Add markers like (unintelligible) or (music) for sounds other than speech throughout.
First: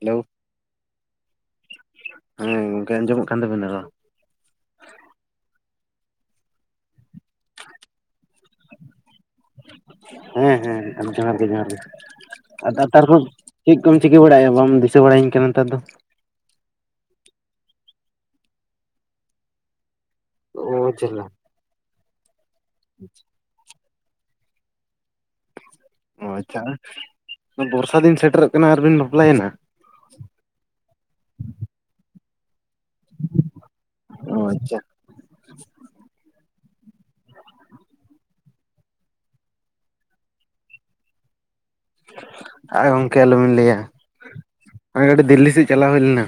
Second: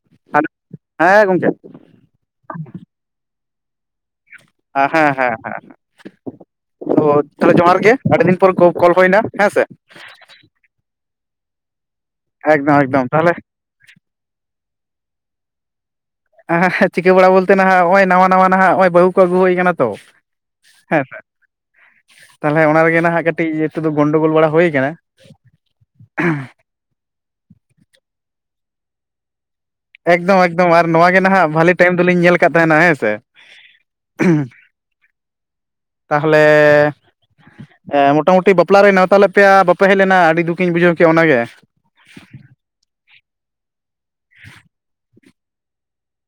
Hello ᱦᱮᱸ ᱜᱚᱝᱠᱮ᱾ ᱦᱮᱸ ᱜᱚᱢᱠᱮ ᱟᱸᱡᱚᱢᱚᱜ ᱠᱟᱱ ᱛᱟᱵᱮᱱᱟ ᱨᱚᱲᱺ ᱦᱮᱸ, ᱦᱮᱸ, ᱦᱮᱸ᱾ ᱛᱚ ᱛᱟᱦᱚᱞᱮ ᱡᱚᱦᱟᱨ ᱜᱮ ᱟᱹᱰᱤ ᱫᱤᱱ ᱯᱚᱨ ᱠᱚᱞ ᱦᱩᱭᱱᱟ ᱦᱮᱸ ᱥᱮ᱾ ᱦᱮᱸ ᱦᱮᱸ ᱡᱚᱦᱟᱨ ᱜᱮ, ᱡᱚᱦᱟᱨ ᱮᱠᱫᱚᱢ ᱜᱮ, ᱛᱟᱨ ᱮᱠᱫᱚᱢ ᱛᱟᱦᱚᱞᱮ ᱪᱮᱫ ᱠᱚᱢ ᱪᱤᱠᱟᱹ ᱵᱟᱲᱟᱭᱮᱜ-ᱟ ᱵᱟᱢ ᱫᱤᱥᱟᱹ ᱵᱟᱲᱟᱭᱟᱹᱧ ᱠᱟᱱᱟ ᱱᱮᱛᱟᱨ ᱫᱚ? ᱪᱤᱠᱟᱹ ᱵᱟᱲᱟ ᱵᱚᱞᱛᱮ ᱱᱟᱦᱟᱜ ᱱᱚᱜᱼᱚᱭ ᱱᱟ ᱱᱟᱣᱟ ᱱᱟᱦᱟᱜ ᱱᱚᱜᱼᱚᱭ ᱵᱟᱹᱦᱩ ᱠᱚ ᱟᱹᱜᱩ ᱦᱩᱭ ᱠᱟᱱᱟ ᱛᱚ᱾ ᱚ ᱦᱮᱸ ᱡᱟᱞᱟ ᱛᱟᱦᱚᱞᱮ ᱚᱱᱟ ᱨᱮᱜᱮ ᱱᱟᱦ ᱠᱟᱹᱴᱤᱡ ᱠᱟᱹᱴᱤᱡ ᱤᱭᱟᱹ ᱛᱮᱫᱚ ᱜᱚᱸᱱᱰᱳ ᱜᱳᱞ ᱵᱟᱲᱟ ᱦᱩᱭ ᱟᱠᱟᱱᱟ᱾ ᱚ ᱟᱪᱪᱷᱟ ᱵᱚᱨᱥᱟ ᱫᱤᱱ ᱥᱮᱴᱮᱨᱚᱜ ᱠᱟᱱᱟ ᱟᱨᱵᱤᱱ ᱵᱟᱯᱞᱟᱭᱮᱱᱟ? ᱮᱠᱫᱚᱢ ᱮᱠᱫᱚᱢ ᱟᱨ ᱱᱚᱣᱟ ᱜᱮ ᱱᱟᱦᱟᱜ ᱵᱷᱟᱞᱤ ᱴᱟᱭᱤᱢ ᱫᱚᱞᱤᱧ ᱧᱮᱞ ᱠᱟᱜ ᱛᱟᱦᱮᱱᱟ ᱦᱮᱸ ᱥᱮ᱾ ᱚ ᱟᱪᱪᱷᱟ ᱛᱟᱦᱚᱞᱮ ᱢᱚᱴᱟᱢᱩᱴᱤ ᱵᱟᱯᱞᱟ ᱨᱮ ᱱᱮᱣᱛᱟ ᱞᱮᱫ ᱯᱮᱭᱟ ᱵᱟᱯᱮ ᱦᱮᱡ ᱞᱮᱱᱟ ᱟᱹᱰᱤ ᱫᱩᱠᱤᱧ ᱵᱩᱡᱷᱟᱹᱣ ᱠᱮᱭᱟ ᱚᱱᱟ ᱜᱮ᱾ ᱟᱨ ᱜᱚᱢᱠᱮ ᱟᱞᱚᱢ ᱞᱟᱹᱭᱟ᱾ ᱠᱟᱴᱤᱜ ᱫᱤᱞᱞᱤ ᱥᱮᱫ ᱪᱟᱞᱟᱣ ᱦᱩᱭ ᱞᱮᱱᱟ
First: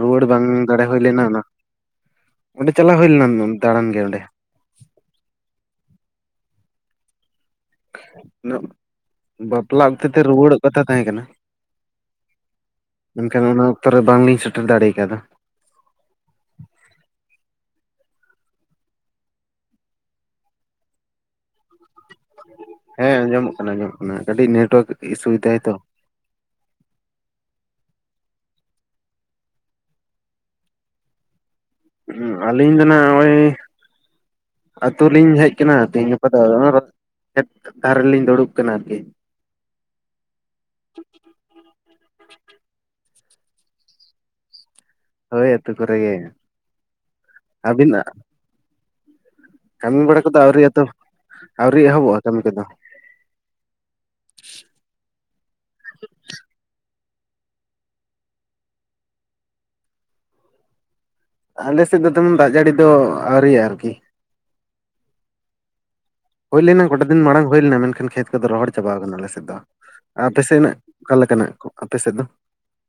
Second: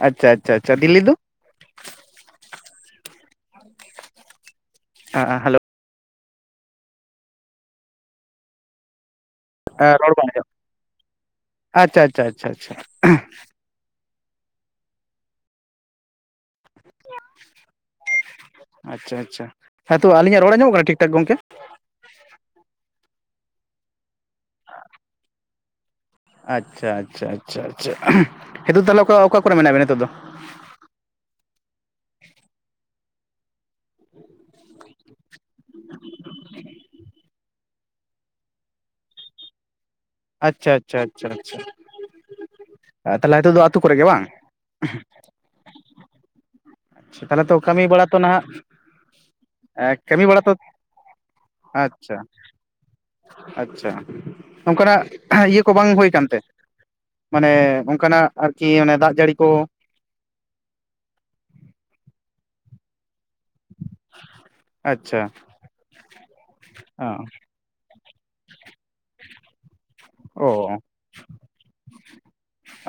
ᱨᱩᱣᱟᱹᱲ ᱟᱪᱪᱷᱟ ᱵᱟᱝ ᱟᱪᱪᱷᱟ ᱟᱪᱪᱷᱟ ᱫᱟᱲᱮ ᱦᱩᱭ ᱫᱤᱞᱞᱤ ᱫᱚ ᱞᱮᱱᱟ ᱚᱱᱟ ᱚᱸᱰᱮ ᱪᱟᱞᱟᱣ ᱦᱩᱭ ᱞᱮᱱᱟ ᱫᱟᱬᱟᱱ ᱜᱮ ᱚᱸᱰᱮ᱾ ᱦᱮᱞᱳ᱾ (unintelligible) ᱵᱟᱯᱞᱟ ᱚᱠᱛᱮ ᱨᱚᱲ ᱛᱮ ᱵᱟᱝ ᱟᱸᱡᱚᱢᱚᱜ ᱨᱩᱣᱟᱹᱲᱚᱜ ᱠᱟᱛᱷᱟ ᱛᱟᱦᱮᱸ ᱠᱟᱱᱟ, ᱟᱪᱪᱷᱟ ᱟᱪᱪᱷᱟ ᱟᱪᱪᱷᱟ ᱟᱪᱪᱷᱟ ᱢᱮᱱᱠᱷᱟᱱ ᱚᱱᱟ ᱚᱠᱛᱚ ᱨᱮ ᱵᱟᱝᱞᱤᱧ ᱥᱮᱴᱮᱨ ᱫᱟᱲᱮ ᱟᱠᱟᱣᱫᱟ᱾ ᱟᱪᱪᱷᱟ ᱟᱪᱪᱷᱟ ᱦᱮᱸ ᱛᱚ ᱟᱹᱞᱤᱧᱟᱜ ᱨᱚᱲ ᱧᱟᱢᱚᱜ ᱠᱟᱱᱟ ᱴᱷᱤᱠ ᱴᱷᱟᱠ ᱜᱚᱝᱠᱮ? ᱦᱮᱸ ᱟᱸᱡᱚᱢᱚᱜ ᱠᱟᱱᱟ ᱟᱸᱡᱚᱢᱚᱜ ᱠᱟᱱᱟ ᱠᱟᱹᱴᱤᱡ ᱱᱮᱴᱳᱣᱟᱨᱠ ᱤᱥᱩᱭᱫᱟᱭ ᱛᱚ᱾ ᱟᱪᱪᱷᱟ, ᱟᱪᱪᱷᱟ, ᱟᱪᱷᱟ, ᱟᱪᱷᱟ ᱦᱤᱛᱳ ᱛᱟᱦᱞᱮ ᱚᱠᱟ-ᱚᱠᱟ ᱠᱚᱨᱮ ᱢᱮᱱᱟᱜ ᱵᱮᱱᱟ ᱱᱤᱛᱚᱜ ᱫᱚ? ᱟᱹᱞᱤᱧ ᱫᱚ ᱱᱟᱜ ᱱᱚᱜ-ᱚᱭ ᱟᱛᱳ ᱞᱤᱧ ᱦᱮᱡ ᱠᱟᱱᱟ ᱛᱮᱦᱤᱧ ᱜᱟᱯᱟ ᱫᱚ᱾ ᱫᱷᱟᱨ ᱨᱮ ᱞᱤᱧ ᱫᱩᱲᱩᱵ ᱠᱟᱱᱟ ᱟᱨᱠᱤ᱾ ᱟᱪᱪᱷᱟ, ᱟᱪᱪᱷᱟ, ᱟᱪᱷᱟ ᱾ ᱛᱟᱦᱞᱮ ᱱᱤᱛᱚᱜ ᱫᱚ ᱟᱹᱛᱩ ᱠᱚᱨᱮᱜ ᱜᱮ ᱵᱟᱝ? ᱦᱳᱭ ᱟᱹᱛᱩ ᱠᱚᱨᱮ ᱜᱮ᱾ ᱛᱟᱦᱚᱞᱮ ᱛᱚ ᱠᱟᱹᱢᱤ ᱵᱟᱲᱟ ᱟᱹᱵᱤᱱᱟᱜ ᱛᱚ ᱱᱟᱦᱟᱜ ᱮ ᱠᱟᱹᱢᱤ ᱠᱚᱫᱚ ᱵᱟᱲᱟ ᱛᱚ, ᱟᱹᱣᱨᱤ ᱟᱛᱚ ᱟᱹᱣᱨᱤ ᱟᱪᱪᱷᱟ᱾ ᱮᱦᱚᱵᱚᱜᱼᱟ ᱠᱟᱹᱢᱤ ᱠᱚᱫᱚ ᱟᱪᱪᱷᱟ ᱱᱚᱝᱠᱟᱱᱟᱜ ᱤᱭᱟᱹ ᱠᱚ ᱵᱟᱝ ᱦᱩᱭ ᱠᱟᱱᱛᱮ ᱢᱟᱱᱮ ᱚᱱᱠᱟᱱᱟᱜ ᱟᱨᱠᱤ ᱚᱱᱮ ᱫᱟᱜ ᱡᱟᱹᱲᱤ ᱠᱚ ᱟᱞᱮ ᱥᱮᱫ ᱫᱚ ᱛᱮᱢᱚᱱ ᱫᱟᱜ ᱡᱟᱹᱲᱤ ᱫᱚ ᱟᱣᱨᱤᱭᱟᱜᱼᱟ ᱟᱨᱠᱤ ᱟᱪᱪᱷᱟ ᱦᱩᱭ ᱞᱮᱱᱟ ᱜᱚᱴᱟ ᱫᱤᱱ ᱢᱟᱲᱟᱝ ᱦᱩᱭ ᱞᱮᱱᱟ ᱢᱮᱱᱠᱷᱟᱱ ᱠᱷᱮᱛ ᱠᱚᱫᱚ ᱨᱚᱦᱚᱲ ᱪᱟᱵᱟᱣ ᱟᱠᱟᱱᱟ ᱟᱞᱮ ᱥᱮᱫ ᱫᱚ ᱟᱯᱮ ᱥᱮᱫ ᱨᱮᱱᱟᱜ ᱚ ᱚᱠᱟ ᱞᱮᱠᱟᱱᱟᱜ ᱠᱚ ᱟᱯᱮ ᱥᱮᱫ ᱫᱚ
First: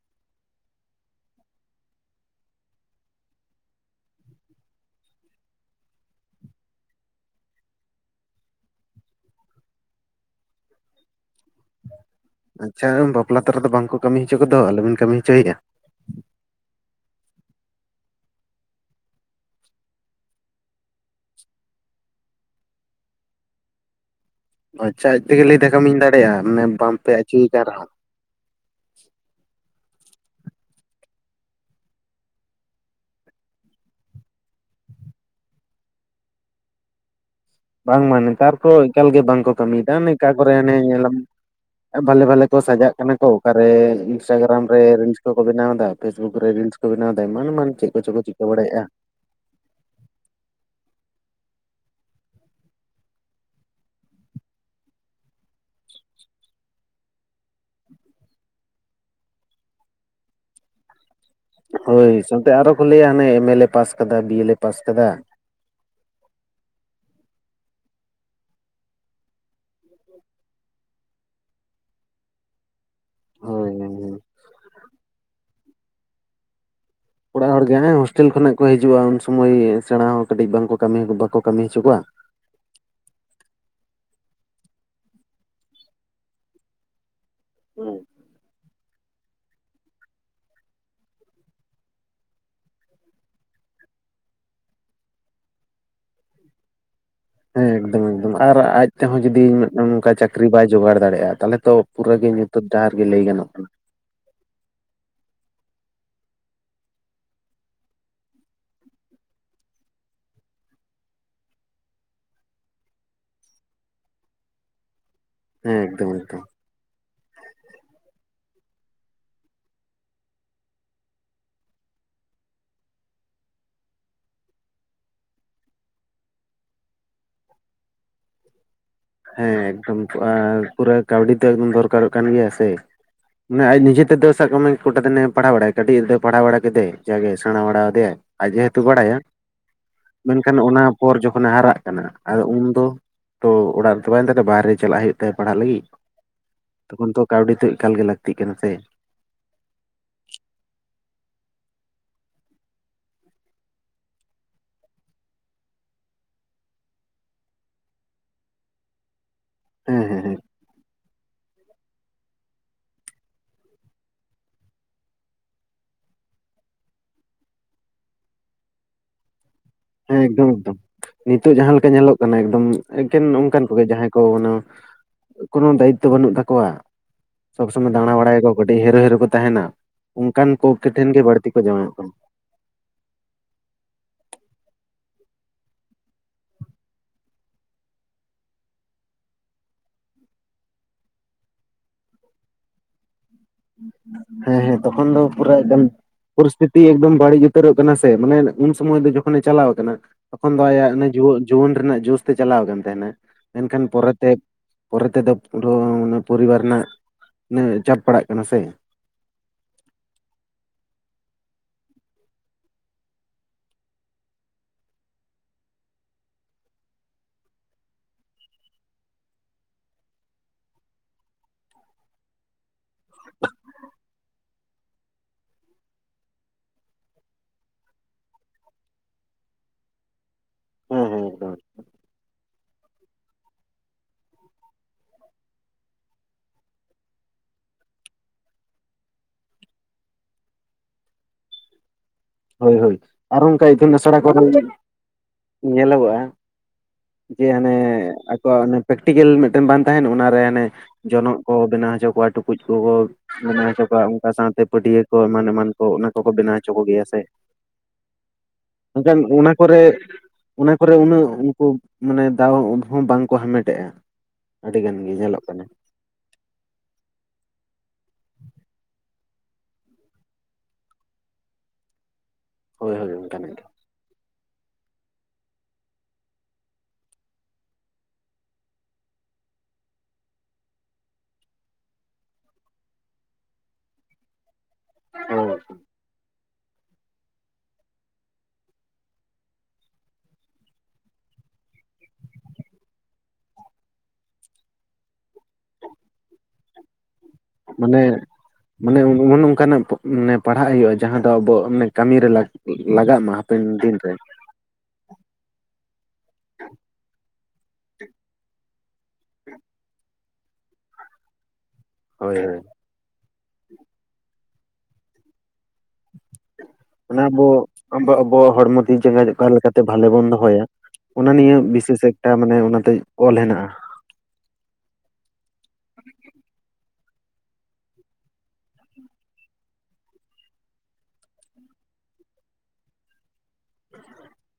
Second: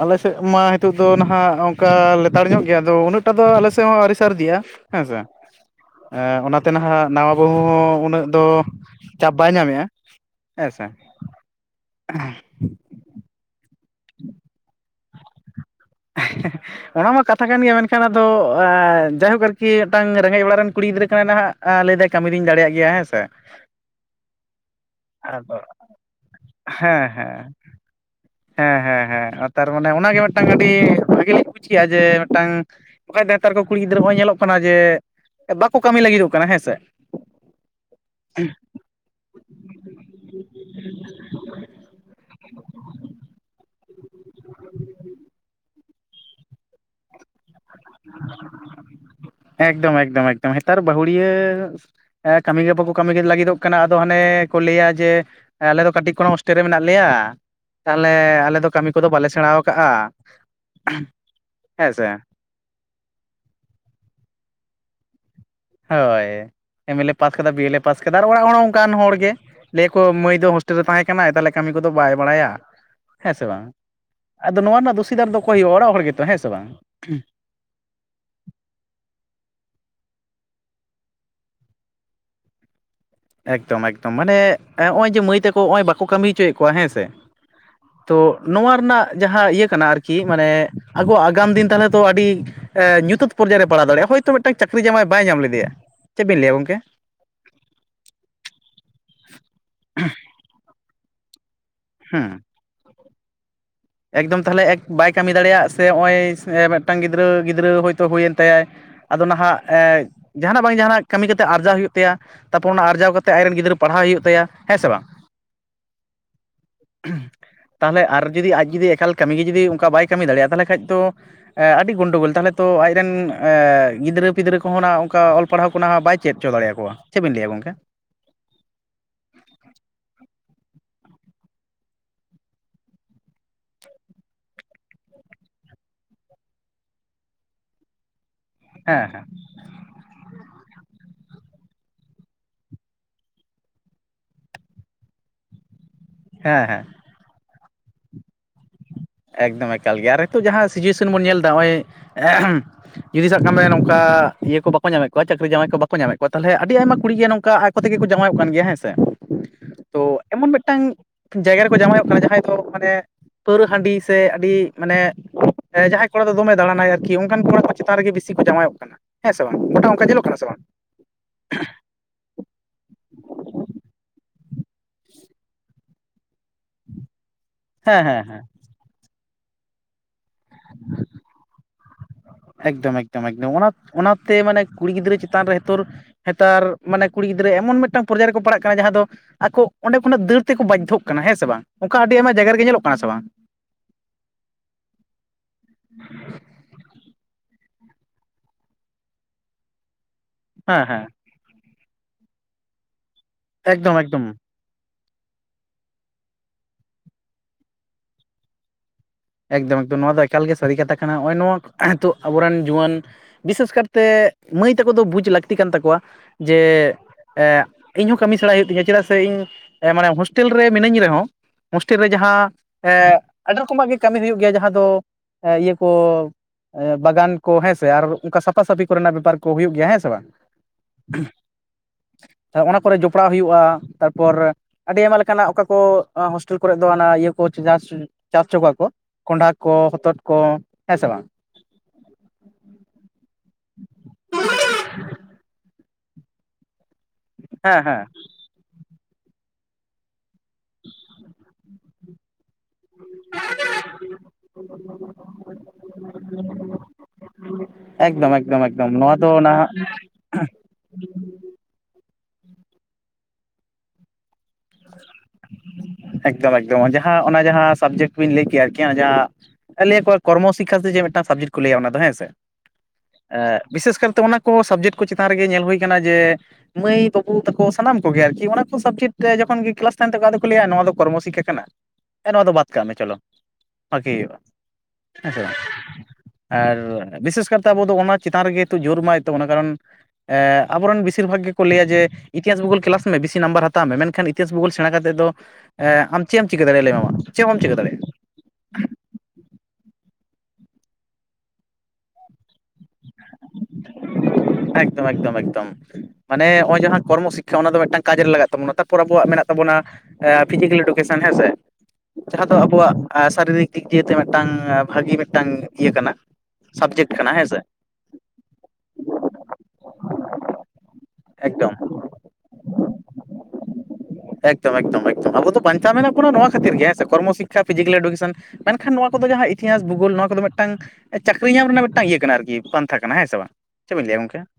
ᱟᱞᱮᱥᱮᱫ ᱢᱟ ᱱᱤᱛᱚᱜ ᱫᱚ ᱱᱟᱦᱟᱜ ᱚᱱᱠᱟ ᱞᱮᱛᱟᱲ ᱧᱚᱜ ᱜᱮᱭᱟ ᱟᱫᱚ ᱩᱱᱟᱹᱜᱴᱟ ᱫᱚ ᱟᱞᱮᱥᱮᱫ ᱦᱚᱸ ᱟᱹᱨᱤ ᱥᱟᱹᱨᱤᱫᱤᱜᱼᱟ ᱾ ᱦᱮᱸᱥᱮ ᱚᱱᱟᱛᱮ ᱱᱟᱦᱟᱜ ᱱᱟᱣᱟ ᱵᱟᱹᱦᱩ ᱦᱚᱸ ᱩᱱᱟᱹᱜ ᱫᱚ ᱪᱟᱯ ᱵᱟᱭ ᱧᱟᱢᱮᱫᱼᱟ ᱦᱮᱸᱥᱮ (unintelligible) ᱟᱪᱪᱷᱟ ᱵᱟᱯᱞᱟ ᱛᱟᱨᱟ ᱨᱮᱫᱚ ᱵᱟᱝᱠᱚ ᱠᱟᱢᱤ ᱦᱚᱪᱚ ᱠᱚᱫᱚ ᱟᱞᱚᱵᱤᱱ ᱠᱟᱢᱤ ᱦᱚᱪᱚᱭᱮᱭᱟ (unintelligible) ᱚᱱᱟ ᱢᱟ ᱠᱟᱛᱷᱟ ᱠᱟᱱ ᱜᱮᱭᱟ ᱢᱮᱱᱠᱷᱟᱱ ᱟᱫᱚ ᱡᱟᱭᱦᱳᱠ ᱟᱨᱠᱤ ᱢᱤᱫᱴᱟᱝ ᱨᱮᱸᱜᱮᱡ ᱚᱲᱟᱜ ᱨᱮᱱ ᱠᱩᱲᱤ ᱜᱤᱫᱽᱨᱟᱹ ᱠᱟᱱᱟᱭ ᱱᱟᱦᱟᱜ ᱮ ᱞᱟᱹᱭᱫᱟᱭ ᱠᱟᱢᱤ ᱫᱩᱧ ᱫᱟᱲᱮᱭᱟᱜ ᱜᱮᱭᱟ ᱦᱮᱸ ᱥᱮ ᱟᱪᱪᱷᱟ ᱟᱡ ᱛᱮᱜᱮ ᱞᱟᱹᱭ ᱟᱫᱚ ᱫᱟ ᱠᱟᱹᱢᱤᱧ ᱫᱟᱲᱮᱭᱟᱜᱼᱟ ᱢᱟᱱᱮ ᱦᱮᱸ ᱵᱟᱢᱯᱮ ᱟᱹᱪᱚᱭᱮ ᱦᱮᱸ ᱠᱟᱱ ᱨᱮᱦᱚᱸ ᱦᱮᱸ ᱦᱮᱸ ᱦᱮᱸ ᱛᱟᱨ ᱢᱟᱱᱮ ᱚᱱᱟᱜᱮ ᱢᱤᱫᱴᱟᱝ ᱟᱹᱰᱤ ᱵᱷᱟᱜᱤ ᱞᱤᱧ ᱵᱩᱡᱽ ᱠᱮᱫᱼᱟ ᱡᱮ ᱢᱤᱫᱴᱟᱝ ᱵᱟᱠᱷᱟᱡ ᱫᱚ ᱱᱮᱛᱟᱨ ᱠᱚ ᱠᱩᱲᱤ ᱜᱤᱫᱽᱨᱟᱹ ᱱᱚᱜᱼᱚᱭ ᱧᱮᱞᱚᱜ ᱠᱟᱱᱟ ᱡᱮ ᱵᱟᱠᱚ ᱠᱟᱢᱤ ᱞᱟᱜᱤᱫᱚᱜ ᱠᱟᱱᱟ ᱦᱮᱸᱥᱮ ᱵᱟᱝᱢᱟ ᱱᱮᱛᱟᱨ ᱠᱚ ᱮᱠᱟᱞᱜᱮ ᱵᱟᱝᱠᱚ ᱠᱟᱹᱢᱤᱭᱮᱫᱟ ᱱᱮᱠᱟ ᱠᱚᱨᱮ ᱦᱮ ᱧᱮᱞᱟᱢ ᱵᱷᱟᱞᱮ ᱵᱷᱟᱞᱮ ᱠᱚ ᱥᱟᱡᱟᱜ ᱠᱟᱱᱟ ᱠᱚ ᱚᱠᱟᱨᱮ ᱤᱱᱥᱴᱟᱜᱨᱟᱢ ᱨᱮ ᱨᱤᱞᱥ ᱠᱚᱠᱚ ᱵᱮᱱᱟᱣ ᱮᱫᱟ ᱯᱷᱮᱥᱵᱩᱠ ᱨᱮ ᱨᱤᱞᱥ ᱠᱚ ᱵᱮᱱᱟᱣ ᱮᱫᱟ ᱮᱢᱟᱱ ᱮᱢᱟᱱ ᱪᱮᱫ ᱠᱚᱪᱚ ᱠᱚ ᱪᱤᱠᱟᱹ ᱵᱟᱲᱟᱭᱮᱫᱼᱟ ᱮᱠᱫᱚᱢ ᱮᱠᱫᱚᱢ ᱮᱠᱫᱚᱢ ᱦᱮᱸᱛᱟᱨ ᱵᱟᱦᱩᱲᱤᱭᱟᱹ ᱦᱮᱸ ᱠᱟᱢᱤ ᱜᱮ ᱵᱟᱠᱚ ᱠᱟᱢᱤ ᱞᱟᱜᱤᱫᱚᱜ ᱠᱟᱱᱟ ᱟᱫᱚ ᱦᱟᱱᱮ ᱠᱚ ᱞᱟᱹᱭᱟ ᱡᱮ ᱟᱞᱮ ᱫᱚ ᱠᱟᱴᱤᱡ ᱠᱷᱚᱱᱟᱜ ᱦᱳᱥᱴᱮᱞ ᱨᱮ ᱢᱮᱱᱟᱜ ᱞᱮᱭᱟ ᱛᱟᱦᱞᱮ ᱟᱞᱮ ᱫᱚ ᱠᱟᱢᱤ ᱠᱚᱫᱚ ᱵᱟᱞᱮ ᱥᱮᱬᱟᱣ ᱠᱟᱜᱼᱟ ᱦᱳᱭ ᱥᱟᱶᱛᱮ ᱟᱨᱚ ᱠᱚ ᱞᱟᱹᱭᱟ ᱦᱟᱱᱮ ᱮᱢᱮ ᱞᱮ ᱯᱟᱥ ᱟᱠᱟᱫᱟ ᱵᱤᱭᱮ ᱞᱮ ᱯᱟᱥ ᱠᱟᱫᱟ ᱦᱳᱭ ᱮᱢᱮ ᱞᱮ ᱯᱟᱥ ᱠᱟᱫᱟ ᱵᱤᱭᱮ ᱞᱮ ᱯᱟᱥ ᱠᱟᱫᱟ ᱟᱨ ᱚᱲᱟᱜ ᱦᱚᱲ ᱚᱱᱠᱟᱱ ᱦᱚᱲ ᱜᱮ ᱞᱟᱹᱭᱟᱠᱚ ᱢᱟᱹᱭ ᱫᱚ ᱦᱳᱥᱴᱮᱞ ᱨᱮ ᱛᱟᱦᱮᱸ ᱠᱟᱱᱟᱭ ᱛᱟᱦᱚᱞᱮ ᱠᱟᱢᱤ ᱠᱚᱫᱚ ᱵᱟᱭ ᱵᱟᱲᱟᱭᱟ ᱦᱮᱸ ᱥᱮ ᱵᱟᱝ ᱦᱳᱭ ᱦᱳᱭ ᱟᱫᱚ ᱱᱚᱣᱟ ᱨᱮᱱᱟᱜ ᱫᱩᱥᱤ ᱫᱟᱨ ᱫᱚ ᱚᱠᱚᱭ ᱦᱩᱭᱩᱜᱼᱟ ᱚᱲᱟᱜ ᱦᱚᱲ ᱜᱮᱛᱚ ᱦᱮᱸ ᱥᱮ ᱵᱟᱝ ᱚᱲᱟᱜ ᱦᱚᱲ ᱜᱮ ᱦᱟᱸᱜ ᱦᱳᱥᱴᱮᱞ ᱠᱷᱚᱱᱟᱜ ᱠᱚ ᱦᱤᱡᱩᱜᱼᱟ ᱩᱱ ᱥᱚᱢᱚᱭ ᱥᱮᱬᱟ ᱦᱚᱸ ᱠᱟᱹᱴᱤᱡ ᱵᱟᱝ ᱠᱚ ᱠᱟᱹᱢᱤ ᱵᱟᱠᱚ ᱠᱟᱹᱢᱤ ᱦᱚᱪᱚ ᱠᱚᱣᱟ ᱮᱠᱫᱚᱢ ᱮᱠᱫᱚᱢ ᱢᱟᱱᱮ ᱱᱚᱜᱼᱚᱭ ᱡᱮ ᱢᱟᱹᱭ ᱛᱟᱠᱚ ᱱᱚᱜᱼᱚᱭ ᱵᱟᱠᱚ ᱠᱟᱹᱢᱤ ᱦᱚᱪᱚᱭᱮᱫ ᱠᱚᱣᱟ ᱦᱮᱸ ᱥᱮ ᱦᱩᱸ ᱛᱚ ᱱᱚᱣᱟ ᱨᱮᱱᱟᱜ ᱡᱟᱦᱟᱸ ᱤᱭᱟᱹ ᱠᱟᱱᱟ ᱟᱨᱠᱤ ᱢᱟᱱᱮ ᱟᱵᱚ ᱟᱜᱟᱢ ᱫᱤᱱ ᱛᱟᱦᱚᱞᱮ ᱛᱚ ᱟᱰᱤ ᱧᱩᱛᱟᱹᱛ ᱯᱚᱨᱡᱟᱭ ᱨᱮ ᱯᱟᱲᱟᱣ ᱫᱟᱲᱮᱭᱟᱜᱼᱟ ᱦᱳᱭᱛᱳ ᱢᱤᱫᱴᱟᱝ ᱪᱟᱹᱠᱨᱤ ᱡᱟᱢᱟᱭ ᱵᱟᱭ ᱧᱟᱢ ᱞᱮᱫᱮᱭᱟ ᱪᱮᱫ ᱵᱤᱱ ᱞᱟᱹᱭᱟ ᱜᱚᱝᱠᱮ ᱦᱮᱸ ᱮᱠᱫᱚᱢ ᱮᱠᱫᱚᱢ ᱟᱨ ᱟᱡ ᱛᱮᱦᱚᱸ ᱡᱩᱫᱤ ᱢᱤᱫᱴᱟᱝ ᱱᱚᱝᱠᱟ ᱪᱟᱹᱠᱨᱤ ᱵᱟᱭ ᱡᱳᱜᱟᱲ ᱫᱟᱲᱮᱜᱼᱟ ᱛᱟᱦᱚᱞᱮ ᱛᱚ ᱯᱩᱨᱟᱹ ᱦᱮᱸ ᱜᱮ ᱧᱩᱛᱟᱹᱛ ᱰᱟᱦᱟᱨ ᱜᱮ ᱞᱟᱹᱭ ᱜᱟᱱᱚᱜ ᱠᱟᱱᱟ ᱾ ᱮᱠᱫᱚᱢ ᱛᱟᱦᱚᱞᱮ ᱮᱠ ᱵᱟᱭ ᱠᱟᱢᱤ ᱫᱟᱲᱮᱭᱟᱜ ᱥᱮ ᱱᱚᱜᱼᱚᱭ ᱢᱤᱫᱴᱟᱝ ᱜᱤᱫᱽᱨᱟᱹ ᱜᱤᱫᱽᱨᱟᱹ ᱦᱳᱭᱛᱳ ᱦᱩᱭᱮᱱ ᱛᱟᱭᱟᱭ ᱟᱫᱚ ᱱᱟᱦᱟᱜ ᱡᱟᱦᱟᱱᱟᱜ ᱵᱟᱝ ᱡᱟᱦᱟᱱᱟᱜ ᱠᱟᱢᱤ ᱠᱟᱛᱮᱫ ᱟᱨᱡᱟᱣ ᱦᱩᱭᱩᱜ ᱛᱟᱭᱟ ᱛᱟᱨᱯᱚᱨ ᱚᱱᱟ ᱟᱨᱡᱟᱣ ᱠᱟᱛᱮᱫ ᱟᱡ ᱨᱮᱱ ᱜᱤᱫᱽᱨᱟᱹ ᱯᱟᱲᱦᱟᱣ ᱦᱩᱭᱩᱜ ᱛᱟᱭᱟ ᱦᱮᱸ ᱥᱮ ᱵᱟᱝ ᱦᱮᱸ ᱮᱠᱫᱚᱢ ᱮᱠᱫᱚᱢ ᱛᱟᱦᱞᱮ ᱟᱨ ᱡᱩᱫᱤ ᱟᱡ ᱡᱩᱫᱤ ᱮᱠᱟᱞ ᱠᱟᱢᱤ ᱜᱤ ᱡᱩᱫᱤ ᱚᱱᱠᱟ ᱵᱟᱭ ᱠᱟᱹᱢᱤ ᱫᱟᱲᱮᱭᱟᱜᱼᱟ ᱛᱟᱦᱚᱞᱮ ᱠᱷᱟᱡ ᱫᱚ ᱟᱰᱤ ᱜᱚᱱᱰᱳᱜᱳᱞ ᱛᱟᱦᱚᱞᱮ ᱛᱚ ᱟᱡᱨᱮᱱ ᱜᱤᱫᱽᱨᱟᱹ ᱯᱤᱫᱽᱨᱟᱹ ᱠᱚᱦᱚᱸ ᱱᱟᱜ ᱚᱱᱠᱟ ᱚᱞ ᱯᱟᱲᱦᱟᱣ ᱠᱚ ᱚᱱᱟ ᱵᱟᱭ ᱪᱮᱫ ᱪᱚ ᱫᱟᱲᱮᱭᱟᱠᱚᱣᱟ ᱪᱮᱫᱵᱤᱱ ᱞᱟᱹᱭᱟ ᱜᱚᱝᱠᱮ ᱦᱮᱸ ᱮᱠᱫᱚᱢ ᱯᱩᱨᱟᱹ ᱠᱟᱣᱰᱤ ᱫᱚ ᱮᱠᱫᱚᱢ ᱫᱚᱨᱠᱟᱨᱚᱜ ᱠᱟᱱ ᱜᱮᱭᱟ ᱥᱮ ᱢᱟᱱᱮ ᱟᱡ ᱱᱤᱡᱮ ᱛᱮᱫᱚ ᱥᱟᱵ ᱠᱟᱜ ᱢᱮ ᱠᱚᱴᱟ ᱫᱤᱱᱮ ᱯᱟᱲᱦᱟᱣ ᱵᱟᱲᱟᱭᱟ ᱠᱟᱹᱴᱤᱡ ᱨᱮ ᱫᱚ ᱯᱟᱲᱦᱟᱣ ᱵᱟᱲᱟ ᱠᱮᱫᱮ ᱡᱟᱜᱮ ᱥᱮᱬᱟ ᱵᱟᱲᱟ ᱟᱫᱮᱭᱟᱭ ᱟᱨ ᱡᱮᱦᱮᱛᱩ ᱦᱮᱸ ᱵᱟᱲᱟᱭᱟ ᱦᱮᱸ ᱢᱮᱱᱠᱷᱟᱱ ᱚᱱᱟ ᱯᱚᱨ ᱡᱚᱠᱷᱚᱱᱮ ᱦᱟᱨᱟᱜ ᱠᱟᱱᱟ ᱟᱫᱚ ᱩᱱ ᱫᱚ ᱛᱚ ᱚᱲᱟᱜ ᱨᱮ ᱛᱚᱵᱮᱱᱛᱮ ᱵᱟᱨᱦᱮ ᱪᱟᱞᱟᱜ ᱦᱩᱭᱩᱜ ᱛᱟᱭᱟ ᱯᱟᱲᱦᱟᱜ ᱞᱟᱹᱜᱤᱫ᱾ ᱦᱮᱸ ᱦᱮᱸ ᱛᱚᱠᱷᱚᱱ ᱛᱚ ᱠᱟᱹᱣᱰᱤ ᱛᱚ ᱮᱠᱟᱞ ᱜᱮ ᱞᱟᱹᱠᱛᱤ ᱠᱟᱱᱟ ᱥᱮ ᱮᱠᱫᱚᱢ ᱮᱠᱟᱞ ᱜᱮ ᱟᱨ ᱱᱤᱛᱚᱜ ᱡᱟᱦᱟᱸ ᱥᱤᱪᱩᱭᱮᱥᱚᱱ ᱵᱚᱱ ᱧᱮᱞᱫᱟ ᱱᱚᱜᱼᱚᱭ ᱡᱩᱫᱤ ᱥᱟᱵ ᱠᱟᱜ ᱢᱮ ᱱᱚᱝᱠᱟ ᱤᱭᱟᱹ ᱠᱚ ᱵᱟᱠᱚ ᱧᱟᱢᱮᱫ ᱠᱚᱣᱟ ᱪᱟᱹᱠᱨᱤ ᱡᱟᱶᱟᱭ ᱠᱚ ᱵᱟᱠᱚ ᱧᱟᱢᱮᱫ ᱠᱚᱣᱟ ᱛᱟᱦᱚᱞᱮ ᱟᱹᱰᱤ ᱟᱭᱢᱟ ᱠᱩᱲᱤ ᱜᱮ ᱱᱚᱝᱠᱟ ᱟᱡ ᱠᱚ ᱛᱮᱜᱮ ᱠᱚ ᱡᱟᱶᱟᱭᱚᱜ ᱠᱟᱱ ᱜᱮᱭᱟ ᱦᱮᱸ ᱥᱮ ᱦᱮᱸ ᱦᱮᱸ ᱛᱚ ᱦᱮᱸ ᱮᱢᱚᱱ ᱢᱤᱫᱴᱟᱝ ᱡᱟᱭᱜᱟ ᱨᱮᱠᱚ ᱡᱟᱶᱟᱭᱚᱜ ᱠᱟᱱᱟ ᱡᱟᱦᱟᱸᱭ ᱫᱚ ᱦᱟᱱᱮ ᱯᱟᱹᱣᱟᱹ ᱦᱟᱺᱰᱤᱥ ᱥᱮ ᱟᱹᱰᱤ ᱢᱟᱱᱮ ᱡᱟᱦᱟᱸᱭ ᱠᱚᱲᱟ ᱫᱚ ᱫᱚᱢᱮ ᱫᱟᱬᱟᱱᱟᱭ ᱟᱨᱠᱤ ᱚᱱᱠᱟᱱ ᱠᱚᱲᱟ ᱠᱚ ᱪᱮᱛᱟᱱ ᱨᱮᱜᱮ ᱵᱤᱥᱤ ᱠᱚ ᱡᱟᱶᱟᱭᱚᱜ ᱠᱟᱱᱟ ᱦᱮᱸ ᱥᱮ ᱵᱟᱝ ᱜᱚᱴᱟ ᱚᱱᱠᱟ ᱦᱮᱸ ᱧᱮᱞᱚᱜ ᱠᱟᱱᱟ ᱥᱮ ᱮᱠᱫᱚᱢ ᱵᱟᱝ ᱮᱠᱫᱚᱢ ᱱᱤᱛᱚᱜ ᱡᱟᱦᱟᱸ ᱞᱮᱠᱟ ᱧᱮᱞᱚᱜ ᱠᱟᱱᱟ ᱮᱠᱫᱚᱢ ᱮᱠᱮᱱ ᱚᱱᱠᱟᱱ ᱠᱚᱜᱮ ᱡᱟᱦᱟᱸᱭ ᱠᱚ ᱠᱳᱱᱳ ᱫᱟᱭᱤᱛᱛᱚ ᱵᱟᱹᱱᱩᱜ ᱛᱟᱠᱚᱣᱟ ᱥᱚᱵ ᱥᱚᱢᱚᱭ ᱦᱮᱸ ᱦᱮᱸ ᱫᱟᱬᱟ ᱦᱮᱸ ᱵᱟᱲᱟᱭᱟ ᱠᱚ ᱠᱟᱹᱴᱤᱡ ᱦᱤᱨᱳ ᱦᱤᱨᱳ ᱠᱚ ᱛᱟᱦᱮᱱᱟ ᱚᱱᱠᱟᱱ ᱠᱚ ᱴᱷᱮᱱ ᱜᱮ ᱵᱟᱹᱲᱛᱤ ᱠᱚ ᱡᱟᱶᱟᱭᱚᱜ ᱠᱟᱱᱟ ᱮᱠᱫᱚᱢ ᱮᱠᱫᱚᱢ ᱮᱠᱫᱚᱢ ᱚᱱᱟ ᱚᱱᱟᱛᱮ ᱢᱟᱱᱮ ᱠᱩᱲᱤ ᱜᱤᱫᱽᱨᱟᱹ ᱪᱮᱛᱟᱱ ᱨᱮ ᱮᱛᱚᱨ ᱱᱮᱛᱟᱨ ᱢᱟᱱᱮ ᱠᱩᱲᱤ ᱜᱤᱫᱽᱨᱟᱹ ᱮᱢᱚᱱ ᱢᱤᱫᱴᱟᱝ ᱯᱚᱨᱡᱟᱭ ᱨᱮᱠᱚ ᱯᱟᱲᱦᱟᱜ ᱠᱟᱱᱟ ᱡᱟᱦᱟᱸ ᱫᱚ ᱟᱠᱚ ᱚᱸᱰᱮ ᱠᱷᱚᱱᱟᱜ ᱫᱟᱹᱲ ᱛᱮᱠᱚ ᱵᱟᱫᱽᱫᱷᱚᱜ ᱠᱟᱱᱟ ᱦᱮᱸ ᱥᱮ ᱵᱟᱝ ᱚᱱᱠᱟ ᱟᱹᱰᱤ ᱟᱭᱢᱟ ᱡᱟᱭᱜᱟ ᱨᱮᱜᱮ ᱧᱮᱞᱚᱜ ᱠᱟᱱᱟ ᱥᱮ ᱵᱟᱝ? ᱦᱮᱸ ᱦᱮᱸ ᱛᱚᱠᱷᱚᱱ ᱫᱚ ᱯᱩᱨᱟᱹ ᱮᱠᱫᱚᱢ ᱯᱚᱨᱤᱥᱛᱷᱤᱛᱤ ᱮᱠᱫᱚᱢ ᱵᱟᱹᱲᱤᱡ ᱩᱛᱟᱹᱨᱚᱜ ᱠᱟᱱᱟ ᱥᱮ ᱢᱟᱱᱮ ᱩᱱ ᱥᱚᱢᱚᱭ ᱫᱚ ᱡᱚᱠᱷᱚᱱᱮ ᱪᱟᱞᱟᱣ ᱠᱟᱱᱟ ᱛᱚᱠᱷᱚᱱ ᱫᱚ ᱦᱮᱸ ᱦᱮᱸ ᱟᱭᱟᱜ ᱡᱩᱣᱟᱹ ᱡᱩᱣᱟᱹᱱ ᱨᱮᱱᱟᱜ ᱡᱳᱥ ᱛᱮ ᱪᱟᱞᱟᱣ ᱠᱟᱱ ᱛᱟᱦᱮᱱᱟ ᱢᱮᱱᱠᱷᱟᱱ ᱮᱠᱫᱚᱢ ᱮᱠᱫᱚᱢ ᱯᱚᱨᱮᱛᱮ ᱯᱚᱨᱮ ᱛᱮᱫᱚ ᱯᱩᱨᱟᱹ ᱯᱚᱨᱤᱵᱟᱨ ᱨᱮᱱᱟᱜ ᱪᱟᱯ ᱯᱟᱲᱟᱜ ᱠᱟᱱᱟ ᱥᱮ ᱮᱠᱫᱚᱢ ᱮᱠᱫᱚᱢ ᱱᱚᱣᱟ ᱫᱚ ᱮᱠᱟᱞ ᱜᱮ ᱥᱟᱹᱨᱤ ᱠᱟᱛᱷᱟ ᱠᱟᱱᱟ ᱱᱚᱜᱼᱚᱭ ᱱᱚᱣᱟ ᱱᱤᱛᱚᱜ ᱟᱵᱚ ᱨᱮᱱ ᱡᱩᱣᱟᱹᱱ ᱵᱤᱥᱮᱥ ᱠᱟᱨᱛᱮ ᱢᱟᱹᱭ ᱛᱟᱠᱚ ᱫᱚ ᱵᱩᱡᱽ ᱞᱟᱹᱠᱛᱤ ᱠᱟᱱ ᱛᱟᱠᱚᱣᱟ ᱡᱮ ᱮᱜ ᱤᱧ ᱦᱚᱸ ᱠᱟᱹᱢᱤ ᱥᱮᱬᱟᱭ ᱦᱩᱭᱩᱜ ᱛᱤᱧᱟᱹ ᱪᱮᱫᱟᱜ ᱥᱮ ᱤᱧ ᱢᱟᱱᱮ ᱦᱳᱥᱴᱮᱞ ᱨᱮ ᱢᱤᱱᱟᱹᱧ ᱨᱮᱦᱚᱸ ᱦᱳᱥᱴᱮᱞ ᱨᱮ ᱡᱟᱦᱟᱸ ᱮᱜ ᱟᱹᱰᱤ ᱨᱚᱠᱚᱢᱟᱜ ᱜᱮ ᱠᱟᱹᱢᱤ ᱦᱩᱭᱩᱜ ᱜᱮᱭᱟ ᱡᱟᱦᱟᱸ ᱫᱚ ᱤᱭᱟᱹ ᱠᱚ ᱵᱟᱜᱟᱱ ᱠᱚ ᱦᱮᱸ ᱥᱮ ᱟᱨ ᱚᱱᱠᱟ ᱥᱟᱯᱷᱟ ᱥᱟᱹᱯᱷᱤ ᱠᱚᱨᱮ ᱱᱟᱜ ᱵᱮᱯᱟᱨ ᱠᱚ ᱦᱩᱭᱩᱜ ᱜᱮᱭᱟ ᱦᱮᱸ ᱥᱮ ᱵᱟᱝ? ᱦᱮᱸ ᱦᱮᱸ ᱮᱠᱫᱚᱢ ᱚᱱᱟ ᱠᱚᱨᱮ ᱡᱚᱯᱲᱟᱣ ᱦᱩᱭᱩᱜᱼᱟ ᱛᱟᱨᱯᱚᱨ ᱟᱹᱰᱤ ᱟᱭᱢᱟ ᱞᱮᱠᱟᱱᱟᱜ ᱚᱠᱟ ᱠᱚ ᱦᱳᱥᱴᱮᱞ ᱠᱚᱨᱮ ᱫᱚ ᱚᱱᱟ ᱤᱭᱟᱹ ᱠᱚ ᱪᱟᱥ ᱪᱟᱥ ᱦᱚᱪᱚ ᱠᱚᱣᱟ ᱠᱚ ᱠᱚᱸᱰᱷᱟ ᱠᱚ ᱦᱚᱛᱚᱫ ᱠᱚ ᱦᱮᱸ ᱥᱮ ᱵᱟᱝ? ᱦᱳᱭ ᱦᱳᱭ ᱟᱨᱚ ᱚᱱᱠᱟ ᱤᱛᱩᱱ ᱟᱥᱲᱟ ᱠᱚᱨᱮ ᱧᱮᱞᱚᱜᱚᱜᱼᱟ ᱡᱮ ᱦᱟᱱᱮ ᱦᱮᱸ ᱦᱮᱸ ᱟᱠᱚᱣᱟᱜ ᱯᱨᱮᱠᱴᱤᱠᱮᱞ ᱢᱤᱫᱴᱮᱱ ᱵᱟᱝ ᱛᱟᱦᱮᱱ ᱚᱱᱟᱨᱮ ᱚᱱᱮ ᱡᱚᱱᱚᱜ ᱠᱚ ᱵᱮᱱᱟᱣ ᱦᱚᱪᱚ ᱠᱚᱣᱟ ᱴᱩᱠ ᱠᱩᱡ ᱠᱚᱠᱚ ᱵᱮᱱᱟᱣ ᱦᱚᱪᱚ ᱠᱚᱣᱟ ᱚᱱᱠᱟ ᱥᱟᱶᱛᱮ ᱯᱟᱹᱴᱭᱟᱹ ᱠᱚ ᱮᱢᱟᱱ ᱮᱢᱟᱱ ᱠᱚ ᱚᱱᱟ ᱠᱚ ᱠᱚ ᱵᱮᱱᱟᱣ ᱦᱚᱪᱚ ᱠᱚᱜᱮᱭᱟ ᱥᱮ ᱮᱠᱫᱚᱢ ᱮᱠᱫᱚᱢ ᱮᱠᱫᱚᱢ ᱱᱚᱣᱟ ᱢᱮᱱᱠᱷᱟᱱ ᱫᱚ ᱚᱱᱟ ᱠᱚᱨᱮ ᱱᱟᱦᱟᱜ ᱚᱱᱟ ᱠᱚᱨᱮ ᱩᱱᱟᱹᱜ ᱩᱱᱠᱩ ᱢᱟᱱᱮ ᱫᱟᱣ ᱦᱚᱸ ᱵᱟᱝ ᱠᱚ ᱦᱟᱢᱮᱴᱮᱜᱼᱟ ᱟᱹᱰᱤ ᱜᱟᱱ ᱜᱮ ᱧᱮᱞᱚᱜ ᱠᱟᱱᱟ ᱮᱠᱫᱚᱢ ᱮᱠᱫᱚᱢ ᱡᱟᱦᱟᱸ ᱚᱱᱟ ᱡᱟᱦᱟᱸ ᱥᱟᱵᱡᱮᱴ ᱵᱤᱱ ᱞᱟᱹᱭ ᱠᱮᱭᱟ ᱠᱤ ᱦᱟᱜ ᱡᱟᱦᱟ ᱞᱟᱹᱭ ᱟᱠᱚ ᱠᱚᱨᱢᱚ ᱥᱤᱠᱠᱷᱟ ᱥᱮ ᱡᱮ ᱢᱤᱫᱴᱟᱝ ᱥᱟᱵᱡᱮᱴ ᱠᱚ ᱞᱟᱹᱭᱟ ᱚᱱᱟ ᱫᱚ ᱦᱮᱸᱥᱮ ᱦᱳᱭ ᱦᱳᱭ ᱚᱱᱠᱟᱱᱟᱜ ᱜᱮ ᱵᱤᱥᱮᱥ ᱠᱟᱨᱛᱮ ᱚᱱᱟ ᱠᱚ ᱥᱟᱵᱡᱮᱴ ᱠᱚ ᱪᱮᱛᱟᱱ ᱨᱮᱜᱮ ᱧᱮᱞ ᱦᱩᱭ ᱠᱟᱱᱟ ᱡᱮ ᱢᱟᱹᱭ ᱵᱟᱹᱵᱩ ᱛᱟᱠᱚ ᱥᱟᱱᱟᱢ ᱠᱚᱜᱮ ᱟᱨᱠᱤ ᱚᱱᱟ ᱠᱚ ᱥᱟᱵᱡᱮᱴ ᱨᱤᱭᱟᱜ ᱡᱚᱠᱷᱚᱱ ᱜᱮ ᱠᱞᱟᱥ ᱛᱟᱦᱮᱱ ᱛᱟᱠᱚᱣᱟ ᱟᱫᱚᱠᱚ ᱞᱟᱹᱭᱟ ᱱᱚᱣᱟ ᱫᱚ ᱠᱚᱨᱢᱚ ᱥᱤᱠᱷᱟ ᱠᱟᱱᱟ ᱱᱚᱣᱟ ᱫᱚ ᱵᱟᱫ ᱠᱟᱜ ᱢᱮ ᱪᱚᱞᱚ ᱯᱷᱟᱠᱤ ᱦᱩᱭᱩᱜᱟ ᱦᱮᱥᱮ ᱟᱨ ᱵᱤᱥᱮᱥ ᱠᱟᱨᱛᱮ ᱟᱵᱚ ᱫᱚ ᱚᱱᱟ ᱪᱮᱛᱟᱱ ᱨᱮᱜᱮ ᱛᱚ ᱡᱳᱨ ᱮᱢᱟᱜ ᱦᱳᱭᱳᱜ ᱛᱟᱵᱳᱱᱟ ᱠᱟᱨᱚᱱ ᱮ ᱟᱵᱚᱨᱮᱱ ᱵᱮᱥᱤᱨ ᱵᱷᱟᱜᱽ ᱜᱮᱠᱚ ᱞᱟᱹᱭᱟ ᱡᱮ ᱤᱛᱤᱦᱟᱥ ᱵᱷᱩᱜᱟᱹᱞ ᱠᱮᱞᱟᱥ ᱢᱮ ᱵᱤᱥᱤ ᱱᱟᱢᱵᱟᱨ ᱦᱟᱛ ᱦᱟᱛᱟᱣ ᱢᱮ, ᱢᱮᱱᱠᱷᱟᱱ ᱤᱛᱤᱦᱟᱥ ᱵᱷᱩᱜᱚᱞ ᱥᱮᱬᱟ ᱠᱟᱛᱮᱫ ᱫᱚ ᱮ ᱟᱢ ᱪᱮᱫ ᱮᱢ ᱪᱤᱠᱟᱹ ᱫᱟᱲᱮᱭᱟᱜ-ᱟ ᱞᱟᱹᱭ ᱢᱮ ᱢᱟ ᱾ ᱢᱟᱱᱮ (inaudible) ᱢᱟᱱᱮ ᱮᱢᱚᱱ ᱚᱱᱠᱟᱱᱟᱜ ᱢᱟᱱᱮ ᱯᱟᱲᱦᱟᱜ ᱦᱩᱭᱩᱜ-ᱟ, ᱡᱟᱦᱟᱸ ᱫᱚ ᱟᱵᱚ ᱠᱟᱹᱢᱤ ᱨᱮ ᱞᱟᱜᱟᱜ ᱢᱟ ᱾ ᱯᱮᱱᱰᱤᱝ ᱨᱮ ᱮᱠᱫᱚᱢ ᱮᱠᱫᱚᱢ ᱮᱠᱫᱚᱢ ᱾ ᱢᱟᱱᱮ ᱱᱚᱜ-ᱚᱭ ᱡᱟᱦᱟᱸ ᱠᱚᱨᱢᱚ ᱥᱤᱠᱠᱷᱟ ᱚᱱᱟ ᱫᱚ ᱢᱤᱫᱴᱟᱝ ᱠᱟᱡ ᱨᱮ ᱞᱟᱜᱟᱜ ᱛᱟᱵᱚᱱᱟ ᱾ ᱛᱟᱯᱚᱨ ᱟᱵᱚᱣᱟᱜ ᱢᱮᱱᱟᱜ ᱛᱟᱵᱚᱱᱟ ᱮ ᱯᱷᱤᱡᱤᱠᱮᱞ ᱮᱰᱩᱠᱮᱥᱮᱱ ᱦᱮᱸᱥᱮ ᱾ (inaudible) ᱦᱳᱭ ᱡᱟᱦᱟ ᱫᱚ ᱦᱳᱭ ᱟᱵᱚᱣᱟᱜ ᱮ ᱥᱟᱨᱤᱨᱤᱠ ᱫᱤᱠ ᱫᱤᱭᱮᱛᱮ ᱢᱤᱫᱴᱟᱝ ᱵᱷᱟᱹᱜᱤ ᱢᱤᱫᱴᱟᱝ ᱤᱭᱟᱹ ᱠᱟᱱᱟ ᱥᱟᱵᱡᱮᱴ ᱚᱱᱟ ᱠᱟᱱᱟ ᱟᱵᱚ ᱦᱮᱸᱥᱮ ᱾ ᱟᱵᱚ ᱟᱵᱚᱣᱟᱜ ᱦᱚᱲᱢᱚ ᱛᱤ ᱡᱟᱸᱜᱟ ᱚᱠᱟ ᱞᱮᱠᱟᱛᱮ ᱵᱷᱟᱞᱮ ᱵᱚᱱ ᱫᱚᱦᱚᱭᱟ ᱚᱱᱟ ᱱᱤᱭᱮ ᱮᱠᱫᱚᱢ ᱵᱤᱥᱮᱥ ᱮᱠᱴᱟ ᱢᱟᱱᱮ ᱚᱱᱟᱛᱮ ᱚᱞ ᱦᱮᱱᱟᱜ-ᱟ ᱾ ᱮᱠᱫᱚᱢ ᱮᱠᱫᱚᱢ ᱮᱠᱫᱚᱢ ᱾ ᱟᱵᱚ ᱫᱚ ᱵᱟᱧᱪᱟᱣ ᱢᱮᱱᱟᱜ ᱵᱚᱱᱟ ᱱᱚᱣᱟ ᱠᱷᱟᱹᱛᱤᱨ ᱜᱮ ᱦᱮᱸ ᱥᱮ, ᱠᱚᱨᱢᱚ ᱥᱤᱠ ᱷᱟ ᱯᱷᱤᱡᱤᱠᱮᱞ ᱮᱰᱩᱠᱮᱥᱚᱱ, ᱢᱮᱱᱠᱷᱟᱱ ᱱᱚᱣᱟ ᱠᱚᱫᱚ ᱡᱟᱦᱟᱸ ᱤᱛᱤᱦᱟᱥ ᱵᱷᱩᱜᱳᱞ ᱱᱚᱣᱟ ᱠᱚᱫᱚ ᱢᱤᱫᱴᱟᱝ ᱪᱟᱹᱠᱨᱤ ᱧᱟᱢ ᱨᱮᱱᱟᱜ ᱢᱤᱫᱴᱟᱝ ᱤᱭᱟᱹ ᱠᱟᱱᱟ ᱟᱨᱠᱤ ᱯᱟᱱᱛᱷᱟ ᱠᱟᱱᱟ ᱦᱮᱸ ᱥᱮ ᱵᱟᱝ (inaudible) ᱪᱮᱫ ᱵᱤᱱ ᱞᱟᱹᱭᱟ ᱜᱚᱝᱠᱮ ᱾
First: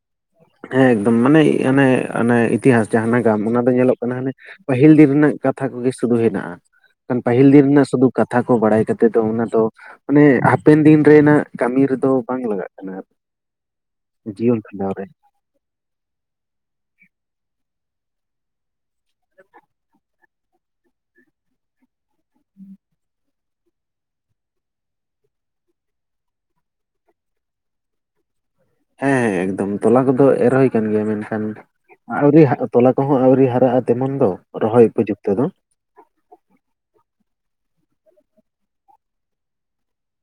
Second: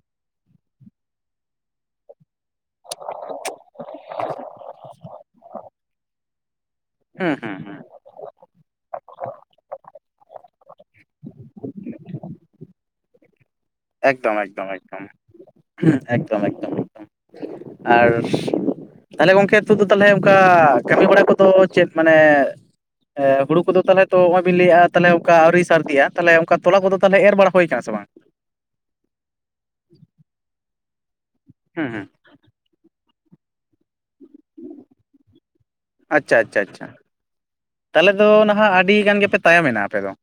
ᱦᱮᱸ ᱮᱠᱫᱚᱢ ᱾ ᱢᱟᱱᱮ ᱟᱱᱮ ᱟᱱᱮ ᱤᱛᱤᱦᱟᱥ ᱡᱟᱦᱟᱸ ᱱᱟᱜᱟᱢ ᱚᱱᱟ ᱫᱚ ᱧᱮᱞᱚᱜ ᱠᱟᱱᱟ ᱦᱟᱱᱮ ᱯᱟᱹᱦᱤᱞ ᱫᱤᱱ ᱨᱮᱱᱟᱜ ᱠᱟᱛᱷᱟ ᱠᱚᱜᱮ ᱥᱩᱫᱷᱩ ᱦᱮᱱᱟᱜ-ᱟ ᱾ ᱮᱠᱷᱟᱱ ᱦᱩᱸ ᱯᱟᱹᱦᱤᱞ ᱦᱩᱸ ᱫᱤᱱ ᱦᱩᱸ ᱨᱮᱱᱟᱜ ᱥᱩᱫᱷᱩ ᱠᱟᱛᱷᱟ ᱠᱚ ᱵᱟᱲᱟᱭ ᱠᱟᱛᱮ ᱫᱚ ᱚᱱᱟ ᱫᱚ ᱢᱟᱱᱮ ᱦᱟᱯᱮᱱ ᱫᱤᱱ ᱨᱮᱱᱟᱜ ᱠᱟᱹᱢᱤ ᱨᱮᱫᱚ ᱵᱟᱝ ᱞᱟᱜᱟᱜ ᱠᱟᱱᱟ ᱟᱨᱠᱤ ᱾ ᱮᱠᱫᱚᱢ ᱮᱠᱫᱚᱢ ᱮᱠᱫᱚᱢ ᱾ (inaudible) ᱦᱩᱸ ᱮᱠᱫᱚᱢ ᱮᱠᱫᱚᱢ ᱮᱠᱫᱚᱢ ᱾ ᱟᱨ ᱛᱟᱦᱞᱮ ᱜᱚᱝᱠᱮ (unintelligible) ᱫᱚ ᱛᱟᱦᱚᱞᱮ ᱚᱱᱠᱟ ᱠᱟᱹᱢᱤ ᱵᱟᱲᱟ ᱠᱚᱫᱚ ᱪᱮᱫ ᱢᱟᱱᱮᱻ (inaudible) ᱮ ᱦᱩᱲᱩ ᱠᱚᱫᱚ ᱛᱟᱦᱚᱞᱮ ᱛᱚ ᱱᱚᱜ-ᱚᱭᱵᱤᱱ ᱞᱟᱹᱭᱮᱫ-ᱟ ᱛᱟᱞᱦᱮ ᱚᱱᱠᱟ ᱟᱣᱨᱤ ᱥᱟᱨᱫᱤᱜ-ᱟ, ᱛᱟᱞᱦᱮ ᱚᱱᱠᱟ ᱛᱚᱞᱟ ᱠᱚᱫᱚ ᱛᱟᱦᱞᱮ ᱮᱨ ᱵᱟᱲᱟ ᱦᱩᱭ ᱟᱠᱟᱱᱟ ᱥᱮ ᱵᱟᱝ? ᱦᱮᱸ ᱦᱮᱸ ᱮᱠᱫᱚᱢ ᱛᱚᱞᱟ ᱠᱚᱫᱚ ᱮᱨ ᱦᱩᱭ ᱟᱠᱟᱱ ᱜᱮᱭᱟ, ᱢᱮᱱᱠᱷᱟᱱ ᱦᱩᱸ ᱦᱩᱸ ᱾ ᱟᱣᱨᱤ (unintelligible) ᱛᱚᱞᱟ ᱠᱚᱦᱚᱸ ᱟᱣᱨᱤ ᱦᱟᱨᱟᱜ-ᱟ ᱛᱮᱢᱚᱱ ᱫᱚ ᱨᱚᱦᱚᱭ ᱩᱯᱚᱡᱩᱠᱛᱚ ᱫᱚ ᱾ ᱟᱪᱪᱷᱟ ᱟᱪᱪᱷᱟ ᱟᱪᱪᱷᱟ ᱾ (inaudible) ᱛᱟᱦᱚᱞᱮ ᱫᱚ ᱱᱟᱦᱟᱜ ᱟᱹᱰᱤ ᱜᱟᱱ ᱜᱮᱯᱮ ᱛᱟᱭᱚᱢ ᱮᱱᱟ ᱟᱯᱮ ᱫᱚ ᱿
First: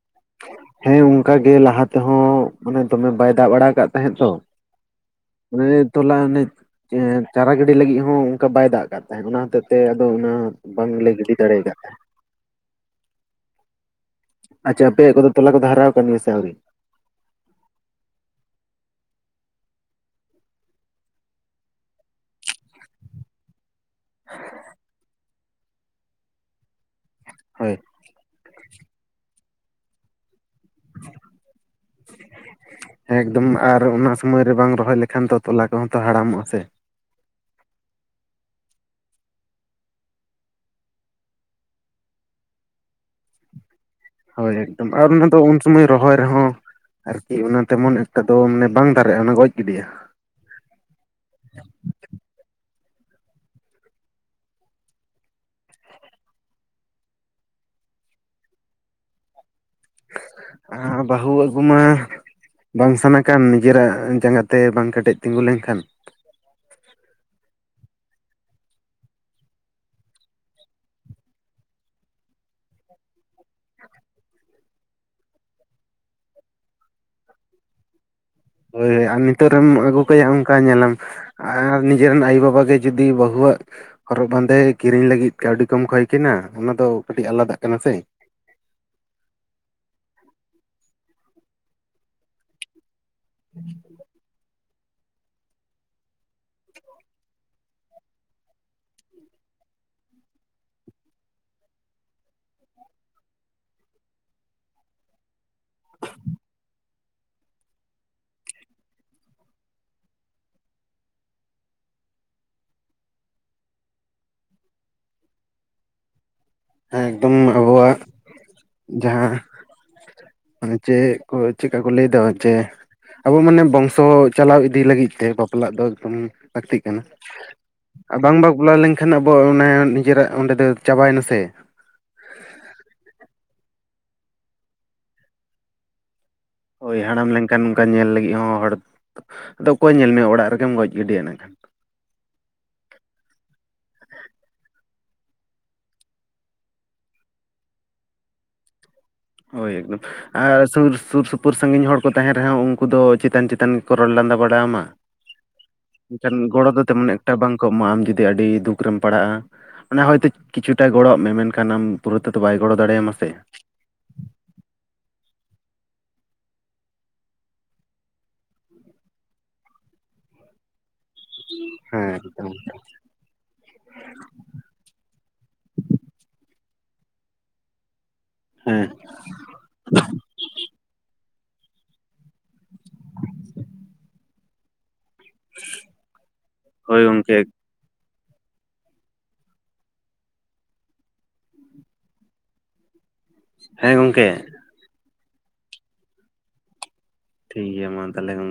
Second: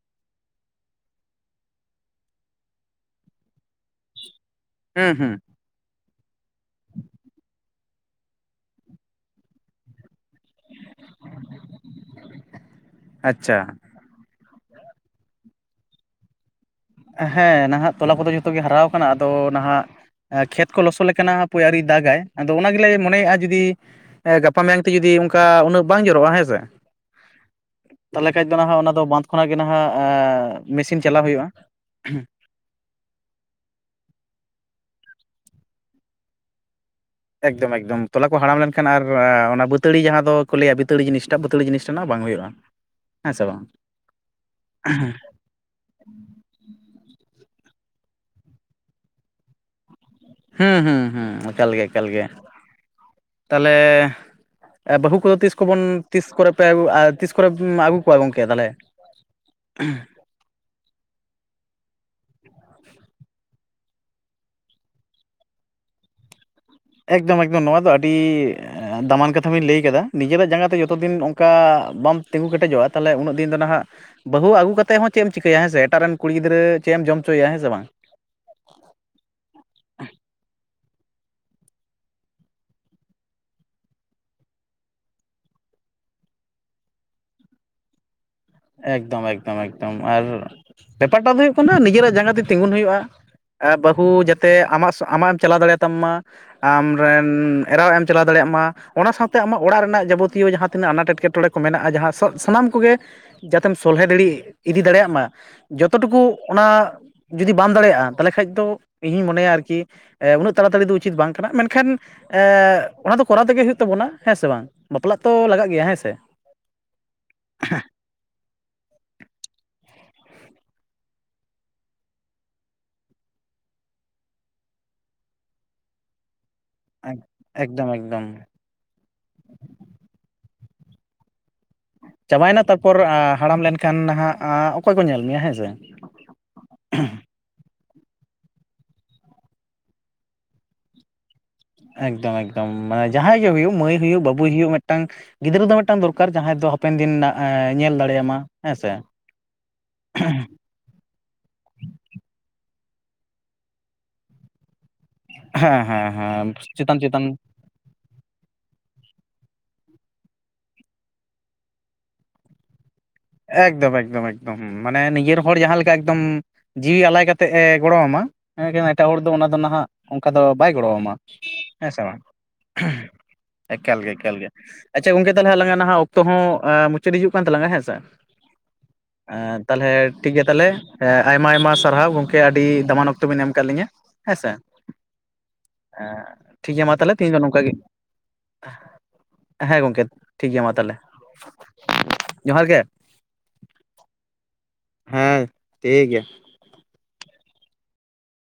ᱦᱮᱸ ᱚᱱᱠᱟ ᱜᱮ ᱞᱟᱦᱟ ᱛᱮᱦᱚᱸᱻ ᱢᱟᱱᱮ ᱫᱚᱢᱮ ᱵᱟᱭ ᱫᱟᱜ ᱵᱟᱲᱟ ᱟᱠᱟᱫ ᱛᱟᱦᱮᱸᱫ ᱛᱚ ᱾ ᱦᱮᱸ ᱦᱮᱸ ᱾ ᱢᱟᱱᱮ ᱛᱚᱞᱟ ᱚᱱᱮᱡ ᱮᱸᱻ ᱪᱟᱨᱟ ᱜᱤᱰᱤ ᱞᱟᱹᱜᱤᱫ ᱦᱚᱸ ᱚᱱᱠᱟ ᱵᱟᱭ ᱫᱟᱜ ᱟᱠᱟᱜ ᱛᱟᱦᱮᱸᱫ ᱾ ᱚᱱᱟ ᱦᱚᱛᱮᱜ ᱛᱮ ᱟᱫᱚ ᱚᱱᱟ ᱵᱟᱝᱞᱮ ᱜᱤᱰᱤ ᱫᱟᱲᱮ ᱟᱠᱟᱫ-ᱟ ᱾ (inaudible) ᱟᱪᱪᱷᱟ ᱾ ᱟᱪᱪᱷᱟ ᱟᱯᱮᱭᱟᱜ ᱠᱚᱫᱚ ᱛᱚᱞᱟ ᱠᱚᱫᱚ ᱦᱟᱨᱟᱣ ᱟᱠᱟᱱ ᱜᱮᱭᱟ ᱥᱮ ᱟᱹᱣᱨᱤ? ᱦᱮᱸ ᱱᱟᱦᱟᱜ ᱛᱚᱞᱟ ᱠᱚᱫᱚ ᱡᱚᱛᱚ ᱜᱮ ᱦᱟᱨᱟᱣ ᱟᱠᱟᱱᱟ ᱾ ᱟᱫᱚ ᱱᱟᱦᱟᱜ ᱮ ᱠᱷᱮᱛ ᱠᱚ ᱞᱚᱥᱚᱫ ᱞᱮᱠᱟᱱᱟᱜ ᱦᱟᱯᱳᱭ ᱟᱹᱣᱨᱤᱭ ᱫᱟᱜᱟᱭ, ᱟᱫᱚ ᱚᱱᱟ ᱜᱮᱞᱮ ᱢᱚᱱᱮᱜ-ᱟ ᱡᱩᱫᱤ ᱜᱟᱯᱟ ᱢᱮᱭᱟᱝ ᱛᱮ ᱡᱩᱫᱤ ᱚᱱᱠᱟ ᱩᱱᱟᱹᱜ ᱵᱟᱝ ᱡᱚᱨᱚᱜ-ᱟ ᱦᱮᱸ ᱥᱮ (inaudible) ᱦᱳᱭ ᱾ ᱛᱟᱦᱚᱞᱮ ᱠᱷᱟᱡ ᱫᱚ ᱱᱟᱦᱟᱜ ᱚᱱᱟ ᱫᱚ ᱵᱟᱸᱫᱷ ᱠᱷᱚᱱᱟᱜ ᱜᱮ ᱱᱟᱦᱟᱜ ᱮᱻ ᱢᱮᱥᱤᱱ ᱪᱟᱞᱟᱣ ᱦᱩᱭᱩᱜ-ᱟ ᱾ (inaudible) ᱮᱠᱫᱚᱢ ᱟᱨ ᱚᱱᱟ ᱥᱚᱢᱚᱭ ᱨᱮ ᱵᱟᱝ ᱨᱚᱦᱚᱭ ᱞᱮᱠᱷᱟᱱ ᱛᱚ ᱛᱚᱞᱟ ᱠᱚᱦᱚᱸ ᱛᱚ ᱦᱟᱲᱟᱢᱚᱜ-ᱟ ᱥᱮ ᱾ ᱮᱠᱫᱚᱢ ᱮᱠᱫᱚᱢ ᱛᱚᱞᱟ ᱠᱚ ᱦᱟᱲᱟᱢ ᱞᱮᱱᱠᱷᱟᱱ ᱟᱨ ᱚᱱᱟ ᱵᱟᱹᱛᱟᱹᱲᱤ ᱡᱟᱦᱟᱸ ᱫᱚᱠᱚ ᱞᱟᱹᱭᱟ ᱵᱟᱹᱛᱟᱹᱲᱤ ᱡᱤᱱᱤᱥᱴᱟᱜ ᱵᱟᱹᱛᱟᱹᱲᱤ ᱡᱤᱱᱤᱥᱴᱟᱜ ᱱᱟᱜ ᱵᱟᱝ ᱦᱩᱭᱩᱜ-ᱟ, ᱦᱮᱸ ᱥᱮ ᱵᱟᱝ ᱾ ᱦᱳᱭ ᱮᱠᱫᱚᱢ ᱾ ᱟᱨ ᱚᱱᱟ ᱫᱚ ᱩᱱ ᱥᱚᱢᱚᱭ ᱨᱚᱦᱚᱭ ᱨᱮᱦᱚᱸ ᱟᱨᱠᱤ ᱚᱱᱟ ᱛᱮᱢᱚᱱ ᱮᱠᱴᱟ ᱫᱚ ᱢᱟᱱᱮ ᱵᱟᱝ ᱫᱟᱨᱮᱜ-ᱟ ᱚᱱᱟ ᱜᱚᱡ ᱜᱤᱰᱤᱜ-ᱟ ᱾ ᱦᱮᱸ ᱦᱩᱸ ᱮᱠᱟᱞ ᱜᱮ ᱮᱠᱟᱞ ᱜᱮ ᱾ (inaudible) ᱛᱟᱦᱚᱞᱮ ᱵᱟᱹᱦᱩ ᱠᱚᱫᱚ ᱛᱤᱥ ᱠᱚᱵᱚᱱ ᱛᱤᱥ ᱠᱚᱨᱮ ᱯᱮ ᱛᱤᱥ ᱠᱚᱨᱮ ᱟᱹᱜᱩ ᱠᱚᱣᱟ ᱜᱚᱢᱠᱮ ᱛᱟᱦᱚᱞᱮ? (inaudible) (inaudible) ᱟᱻ ᱵᱟᱹᱦᱩ ᱟᱹᱜᱩ ᱢᱟ ᱵᱟᱝ ᱥᱟᱱᱟ ᱠᱟᱱ ᱱᱤᱡᱮᱨᱟᱜ ᱡᱟᱸᱜᱟ ᱛᱮ ᱵᱟᱝ ᱠᱮᱴᱮᱡ ᱛᱤᱸᱜᱩ ᱞᱮᱱᱠᱷᱟᱱ ᱮᱠᱫᱚᱢ ᱮᱠᱫᱚᱢ ᱱᱚᱣᱟ ᱫᱚ ᱟᱹᱰᱤ ᱫᱟᱢᱟᱱ ᱠᱟᱛᱷᱟ ᱵᱤᱱ ᱞᱟᱹᱭ ᱠᱟᱫᱟ ᱱᱤᱡᱮᱨᱟᱜ ᱡᱟᱸᱜᱟ ᱛᱮ ᱡᱚᱛᱚ ᱫᱤᱱ ᱚᱱᱠᱟ ᱵᱟᱢ ᱛᱤᱸᱜᱩ ᱠᱮᱴᱮᱡᱚᱜᱼᱟ ᱛᱟᱦᱚᱞᱮ ᱩᱱᱟᱹᱜ ᱫᱤᱱ ᱫᱚ ᱱᱟᱦᱟᱸᱜ ᱵᱟᱹᱦᱩ ᱟᱹᱜᱩ ᱠᱟᱛᱮᱜ ᱦᱚᱸ ᱪᱮᱜ ᱮᱢ ᱪᱤᱠᱟᱹᱭᱟ ᱦᱮᱸ ᱥᱮ ᱮᱴᱟᱜ ᱨᱮᱱ ᱠᱩᱲᱤ ᱜᱤᱫᱽᱨᱟᱹ ᱪᱮᱜ ᱮᱢ ᱡᱚᱢ ᱚᱪᱚᱭᱟ ᱦᱮᱸ ᱥᱮ ᱵᱟᱝ᱾ ᱦᱳᱭ ᱦᱳᱭ ᱟᱨ ᱱᱤᱛᱚᱜ ᱨᱮᱢ ᱟᱹᱜᱩ ᱠᱟᱭᱟ ᱚᱱᱠᱟ ᱧᱮᱞᱟᱢ ᱟᱨ ᱱᱤᱡᱮᱨ ᱨᱮᱱ ᱟᱭᱳᱼᱵᱟᱵᱟ ᱜᱮ ᱡᱩᱫᱤ ᱵᱟᱹᱦᱩᱣᱟᱜ ᱦᱚᱨᱚᱜ ᱵᱟᱸᱫᱮ ᱠᱤᱨᱤᱧ ᱞᱟᱹᱜᱤᱫ ᱠᱟᱹᱣᱰᱤ ᱠᱚᱢ ᱠᱚᱭ ᱠᱤᱱᱟ ᱚᱱᱟ ᱫᱚ ᱠᱟᱹᱴᱤᱜ ᱟᱞᱟᱫᱟᱜ ᱠᱟᱱᱟ ᱥᱮ, ᱮᱠᱫᱚᱢ ᱮᱠᱫᱚᱢ ᱮᱠᱫᱚᱢ ᱟᱨ ᱵᱮᱯᱟᱨ ᱴᱟᱜ ᱫᱚ ᱦᱩᱭᱩᱜ ᱠᱟᱱᱟ ᱱᱤᱡᱮᱨᱟᱜ ᱡᱟᱸᱜᱟ ᱛᱮ ᱛᱤᱸᱜᱩᱱ ᱦᱩᱭᱩᱜᱼᱟ᱾ ᱟ ᱵᱟᱹᱦᱩ ᱡᱟᱛᱮᱜ ᱟᱢᱟᱜ ᱟᱢᱟᱜ ᱮᱢ ᱪᱟᱞᱟᱣ ᱫᱟᱲᱮᱭᱟᱜ ᱛᱟᱢ ᱢᱟ ᱟᱢᱨᱮᱱ ᱮᱨᱟᱣ ᱮᱢ ᱪᱟᱞᱟᱣ ᱫᱟᱲᱮᱭᱟᱜ ᱢᱟ ᱚᱱᱟ ᱥᱟᱶᱛᱮ ᱟᱢᱟᱜ ᱚᱲᱟᱜ ᱨᱮᱱᱟᱜ ᱡᱟᱵᱚᱛᱤᱭᱚ ᱡᱟᱦᱟᱸ ᱛᱤᱱᱟᱹᱜ ᱟᱱᱟᱴ ᱮᱴᱠᱮᱴᱚᱬᱮ ᱠᱚ ᱢᱮᱱᱟᱜᱼᱟ ᱡᱟᱦᱟᱸ ᱥᱚᱜ ᱥᱟᱱᱟᱢ ᱠᱚᱜᱮ ᱡᱟᱛᱮᱢ ᱥᱚᱞᱦᱮ ᱫᱟᱲᱤ ᱤᱫᱤ ᱫᱟᱲᱮᱭᱟᱜ ᱢᱟ᱾ ᱡᱚᱛᱚ ᱴᱩᱠᱩ ᱚᱱᱟ ᱡᱩᱫᱤ ᱵᱟᱢ ᱫᱟᱲᱮᱭᱟᱜᱼᱟ ᱛᱟᱦᱚᱞᱮ ᱠᱷᱟᱭ ᱫᱚ ᱤᱧᱦᱚᱸᱧ ᱢᱚᱱᱮᱭᱟ ᱟᱨᱠᱤ ᱮ ᱩᱱᱟᱹᱜ ᱛᱟᱲᱟ ᱛᱟᱲᱤ ᱫᱚ ᱩᱪᱤᱛ ᱵᱟᱝ ᱠᱟᱱᱟ ᱢᱮᱱᱠᱷᱟᱱ ᱮ ᱚᱱᱟ ᱫᱚ ᱠᱚᱨᱟᱣ ᱛᱮᱜᱮ ᱦᱩᱭᱩᱜ ᱛᱟᱵᱚᱱᱟ ᱦᱮᱸ ᱥᱮ ᱵᱟᱝ ᱵᱟᱯᱞᱟᱜ ᱛᱚ ᱞᱟᱜᱟᱜ ᱜᱮᱭᱟ ᱦᱮᱸ ᱥᱮ᱾ ᱮᱠᱫᱚᱢ ᱟᱵᱚᱣᱟᱜ ᱡᱟᱦᱟᱸ ᱢᱟᱱᱮ ᱪᱮᱜ ᱠᱚ ᱪᱮᱠᱟ ᱠᱚ ᱞᱟᱹᱭ ᱫᱚ ᱡᱮ ᱟᱵᱚ ᱢᱟᱱᱮ ᱵᱚᱝᱥᱚ ᱪᱟᱞᱟᱣ ᱤᱫᱤ ᱞᱟᱹᱜᱤᱫ ᱛᱮ ᱵᱟᱯᱞᱟᱜ ᱫᱚ ᱮᱠᱫᱚᱢ ᱞᱟᱹᱠᱛᱤᱜ ᱠᱟᱱᱟ ᱮᱠᱫᱚᱢ ᱟᱨ ᱮᱠᱫᱚᱢ ᱵᱟᱝ ᱵᱟᱯᱞᱟ ᱞᱮᱱᱠᱷᱟᱱ ᱟᱵᱚ ᱚᱱᱟ ᱱᱤᱡᱮᱨᱟᱜ ᱚᱸᱰᱮ ᱫᱚ ᱪᱟᱵᱟᱭ ᱱᱟ ᱥᱮ, ᱪᱟᱵᱟᱭ ᱱᱟ ᱛᱟᱨᱯᱚᱨ ᱦᱟᱲᱟᱢ ᱞᱮᱱᱠᱷᱟᱱ ᱱᱟᱦᱟᱸᱜ ᱚᱠᱚᱭ ᱠᱚ ᱧᱮᱞ ᱢᱮᱭᱟ ᱦᱮᱸ ᱥᱮ᱾ ᱦᱳᱭ ᱦᱟᱲᱟᱢ ᱞᱮᱱᱠᱷᱟᱱ ᱚᱱᱠᱟ ᱧᱮᱞ ᱞᱟᱹᱜᱤᱜ ᱦᱚᱸ ᱦᱚᱲ ᱟᱫᱚ ᱚᱠᱚᱭ ᱧᱮᱞ ᱢᱮᱭᱟ ᱚᱲᱟᱜ ᱨᱮᱜᱮᱢ ᱜᱚᱡ ᱜᱤᱰᱤᱭᱟ ᱤᱱᱟᱹ ᱠᱷᱟᱱ᱾ ᱮᱠᱫᱚᱢ ᱮᱠᱫᱚᱢ ᱢᱟᱱᱮ ᱡᱟᱦᱟᱸᱭ ᱜᱮ ᱦᱩᱭᱩᱜ ᱢᱟᱹᱭ ᱦᱩᱭᱩᱜ ᱵᱟᱹᱵᱩᱭ ᱦᱩᱭᱩᱜ ᱢᱤᱜᱴᱟᱝ ᱜᱤᱫᱽᱨᱟᱹ ᱫᱚ ᱢᱤᱜᱴᱟᱝ ᱫᱚᱨᱠᱟᱨ ᱡᱟᱦᱟᱸᱭ ᱫᱚ ᱦᱟᱯᱮᱱ ᱫᱤᱱ ᱱᱟᱜ ᱮ ᱧᱮᱞ ᱫᱟᱲᱮᱭᱟᱢᱟ ᱦᱮᱸ ᱥᱮ᱾ ᱦᱳᱭ ᱮᱠᱫᱚᱢ ᱟᱨ ᱥᱩᱨ ᱥᱩᱨ ᱥᱩ ᱯᱩᱨ ᱥᱟᱺᱜᱤᱧ ᱦᱚᱲ ᱠᱚ ᱛᱟᱦᱮᱸᱱ ᱨᱮᱦᱚᱸ ᱩᱱᱠᱩ ᱫᱚ ᱪᱮᱛᱟᱱ ᱪᱮᱛᱟᱱ ᱜᱮᱠᱚ ᱨᱚᱲ ᱞᱟᱸᱫᱟ ᱵᱟᱲᱟᱣ ᱢᱟ ᱦᱮᱸ ᱦᱮᱸ ᱮᱱᱠᱷᱟᱱ ᱦᱮᱸ ᱜᱚᱲᱚ ᱫᱚ ᱪᱮᱛᱟᱱ ᱛᱮᱢᱚᱱ ᱪᱮᱛᱟᱱ ᱮᱠᱴᱟ ᱵᱟᱝ ᱠᱚ ᱮᱢᱚᱜᱼᱟ ᱟᱢ ᱡᱩᱫᱤ ᱟᱹᱰᱤ ᱫᱩᱠ ᱨᱮᱢ ᱯᱟᱲᱟᱜᱼᱟ ᱚᱱᱟ ᱦᱚᱭᱛᱚ ᱠᱤᱪᱷᱩ ᱴᱟᱜ ᱜᱚᱲᱚᱣᱟᱜ ᱢᱮ ᱢᱮᱱᱠᱷᱟᱱ ᱟᱢ ᱯᱩᱨᱟᱹ ᱛᱮᱫᱚ ᱵᱟᱭ ᱜᱚᱲᱚ ᱫᱟᱲᱮᱭᱟᱢᱟ ᱥᱮ᱾ ᱮᱠᱫᱚᱢ ᱮᱠᱫᱚᱢ ᱮᱠᱫᱚᱢ ᱦᱩᱸ ᱢᱟᱱᱮ ᱱᱤᱡᱮᱨ ᱦᱚᱲ ᱡᱟᱦᱟᱸ ᱞᱮᱠᱟ ᱮᱠᱫᱚᱢ ᱡᱤᱣᱤ ᱟᱞᱟᱭ ᱠᱟᱛᱮᱜ ᱮ ᱜᱚᱲᱚ ᱟᱢᱟ ᱮᱸᱠᱷᱟᱱ ᱮᱴᱟᱜ ᱦᱚᱲ ᱫᱚ ᱚᱱᱟ ᱫᱚ ᱱᱟᱦᱟᱸᱜ ᱚᱱᱠᱟ ᱫᱚ ᱵᱟᱭ ᱜᱚᱲᱚ ᱣᱟᱢᱟ᱾ ᱦᱮᱸ ᱥᱮ ᱵᱟᱝ, ᱮᱠᱟᱞ ᱜᱮ ᱮᱠᱟᱞ ᱜᱮ ᱟᱪᱪᱷᱟ ᱜᱚᱝᱠᱮ ᱛᱟᱦᱚᱞᱮ ᱟᱞᱟᱝᱟ ᱱᱟᱦᱟᱸᱜ ᱚᱠᱛ ᱦᱚᱸ ᱟᱸ ᱢᱩᱪᱟᱹᱫ ᱦᱤᱡᱩᱜ ᱠᱟᱱ ᱛᱟᱞᱟᱝᱟ ᱦᱮᱸ ᱥᱮ ᱦᱮᱸ᱾ ᱮᱸ ᱛᱟᱦᱚᱞᱮ ᱴᱷᱤᱠ ᱜᱮᱭᱟ ᱛᱟᱦᱚᱞᱮ ᱮ ᱟᱭᱢᱟ ᱟᱭᱢᱟ ᱥᱟᱨᱦᱟᱣ ᱜᱚᱝᱠᱮ ᱟᱹᱰᱤ ᱫᱟᱢᱟᱱ ᱚᱠᱛᱚ ᱵᱮᱱ ᱮᱢ ᱠᱟᱜ ᱞᱤᱧᱟᱹ ᱦᱮᱸᱥᱮ ᱮᱸ ᱴᱷᱤᱠ ᱜᱮᱭᱟ ᱢᱟ ᱦᱳᱭ ᱛᱟᱦᱚᱞᱮ ᱛᱮᱤᱦᱮᱧ ᱜᱚᱝᱠᱮ ᱫᱚ ᱱᱚᱝᱠᱟ ᱠᱟᱹ ᱜᱮ᱾ ᱦᱮᱸ ᱦᱮᱸ ᱜᱚᱝᱠᱮ ᱴᱷᱤᱠ ᱜᱮᱭᱟ ᱢᱟ ᱛᱟᱦᱚᱞᱮ ᱡᱚᱦᱟᱨ ᱜᱮ᱾ ᱦᱮᱸ ᱜᱚᱝᱠᱮ, ᱦᱮᱸ ᱴᱷᱤᱠ ᱜᱮᱭᱟ᱾ ᱴᱷᱤᱠ ᱜᱮᱭᱟ ᱢᱟ ᱛᱟᱦᱚᱞᱮ ᱜᱚᱝᱠᱮ,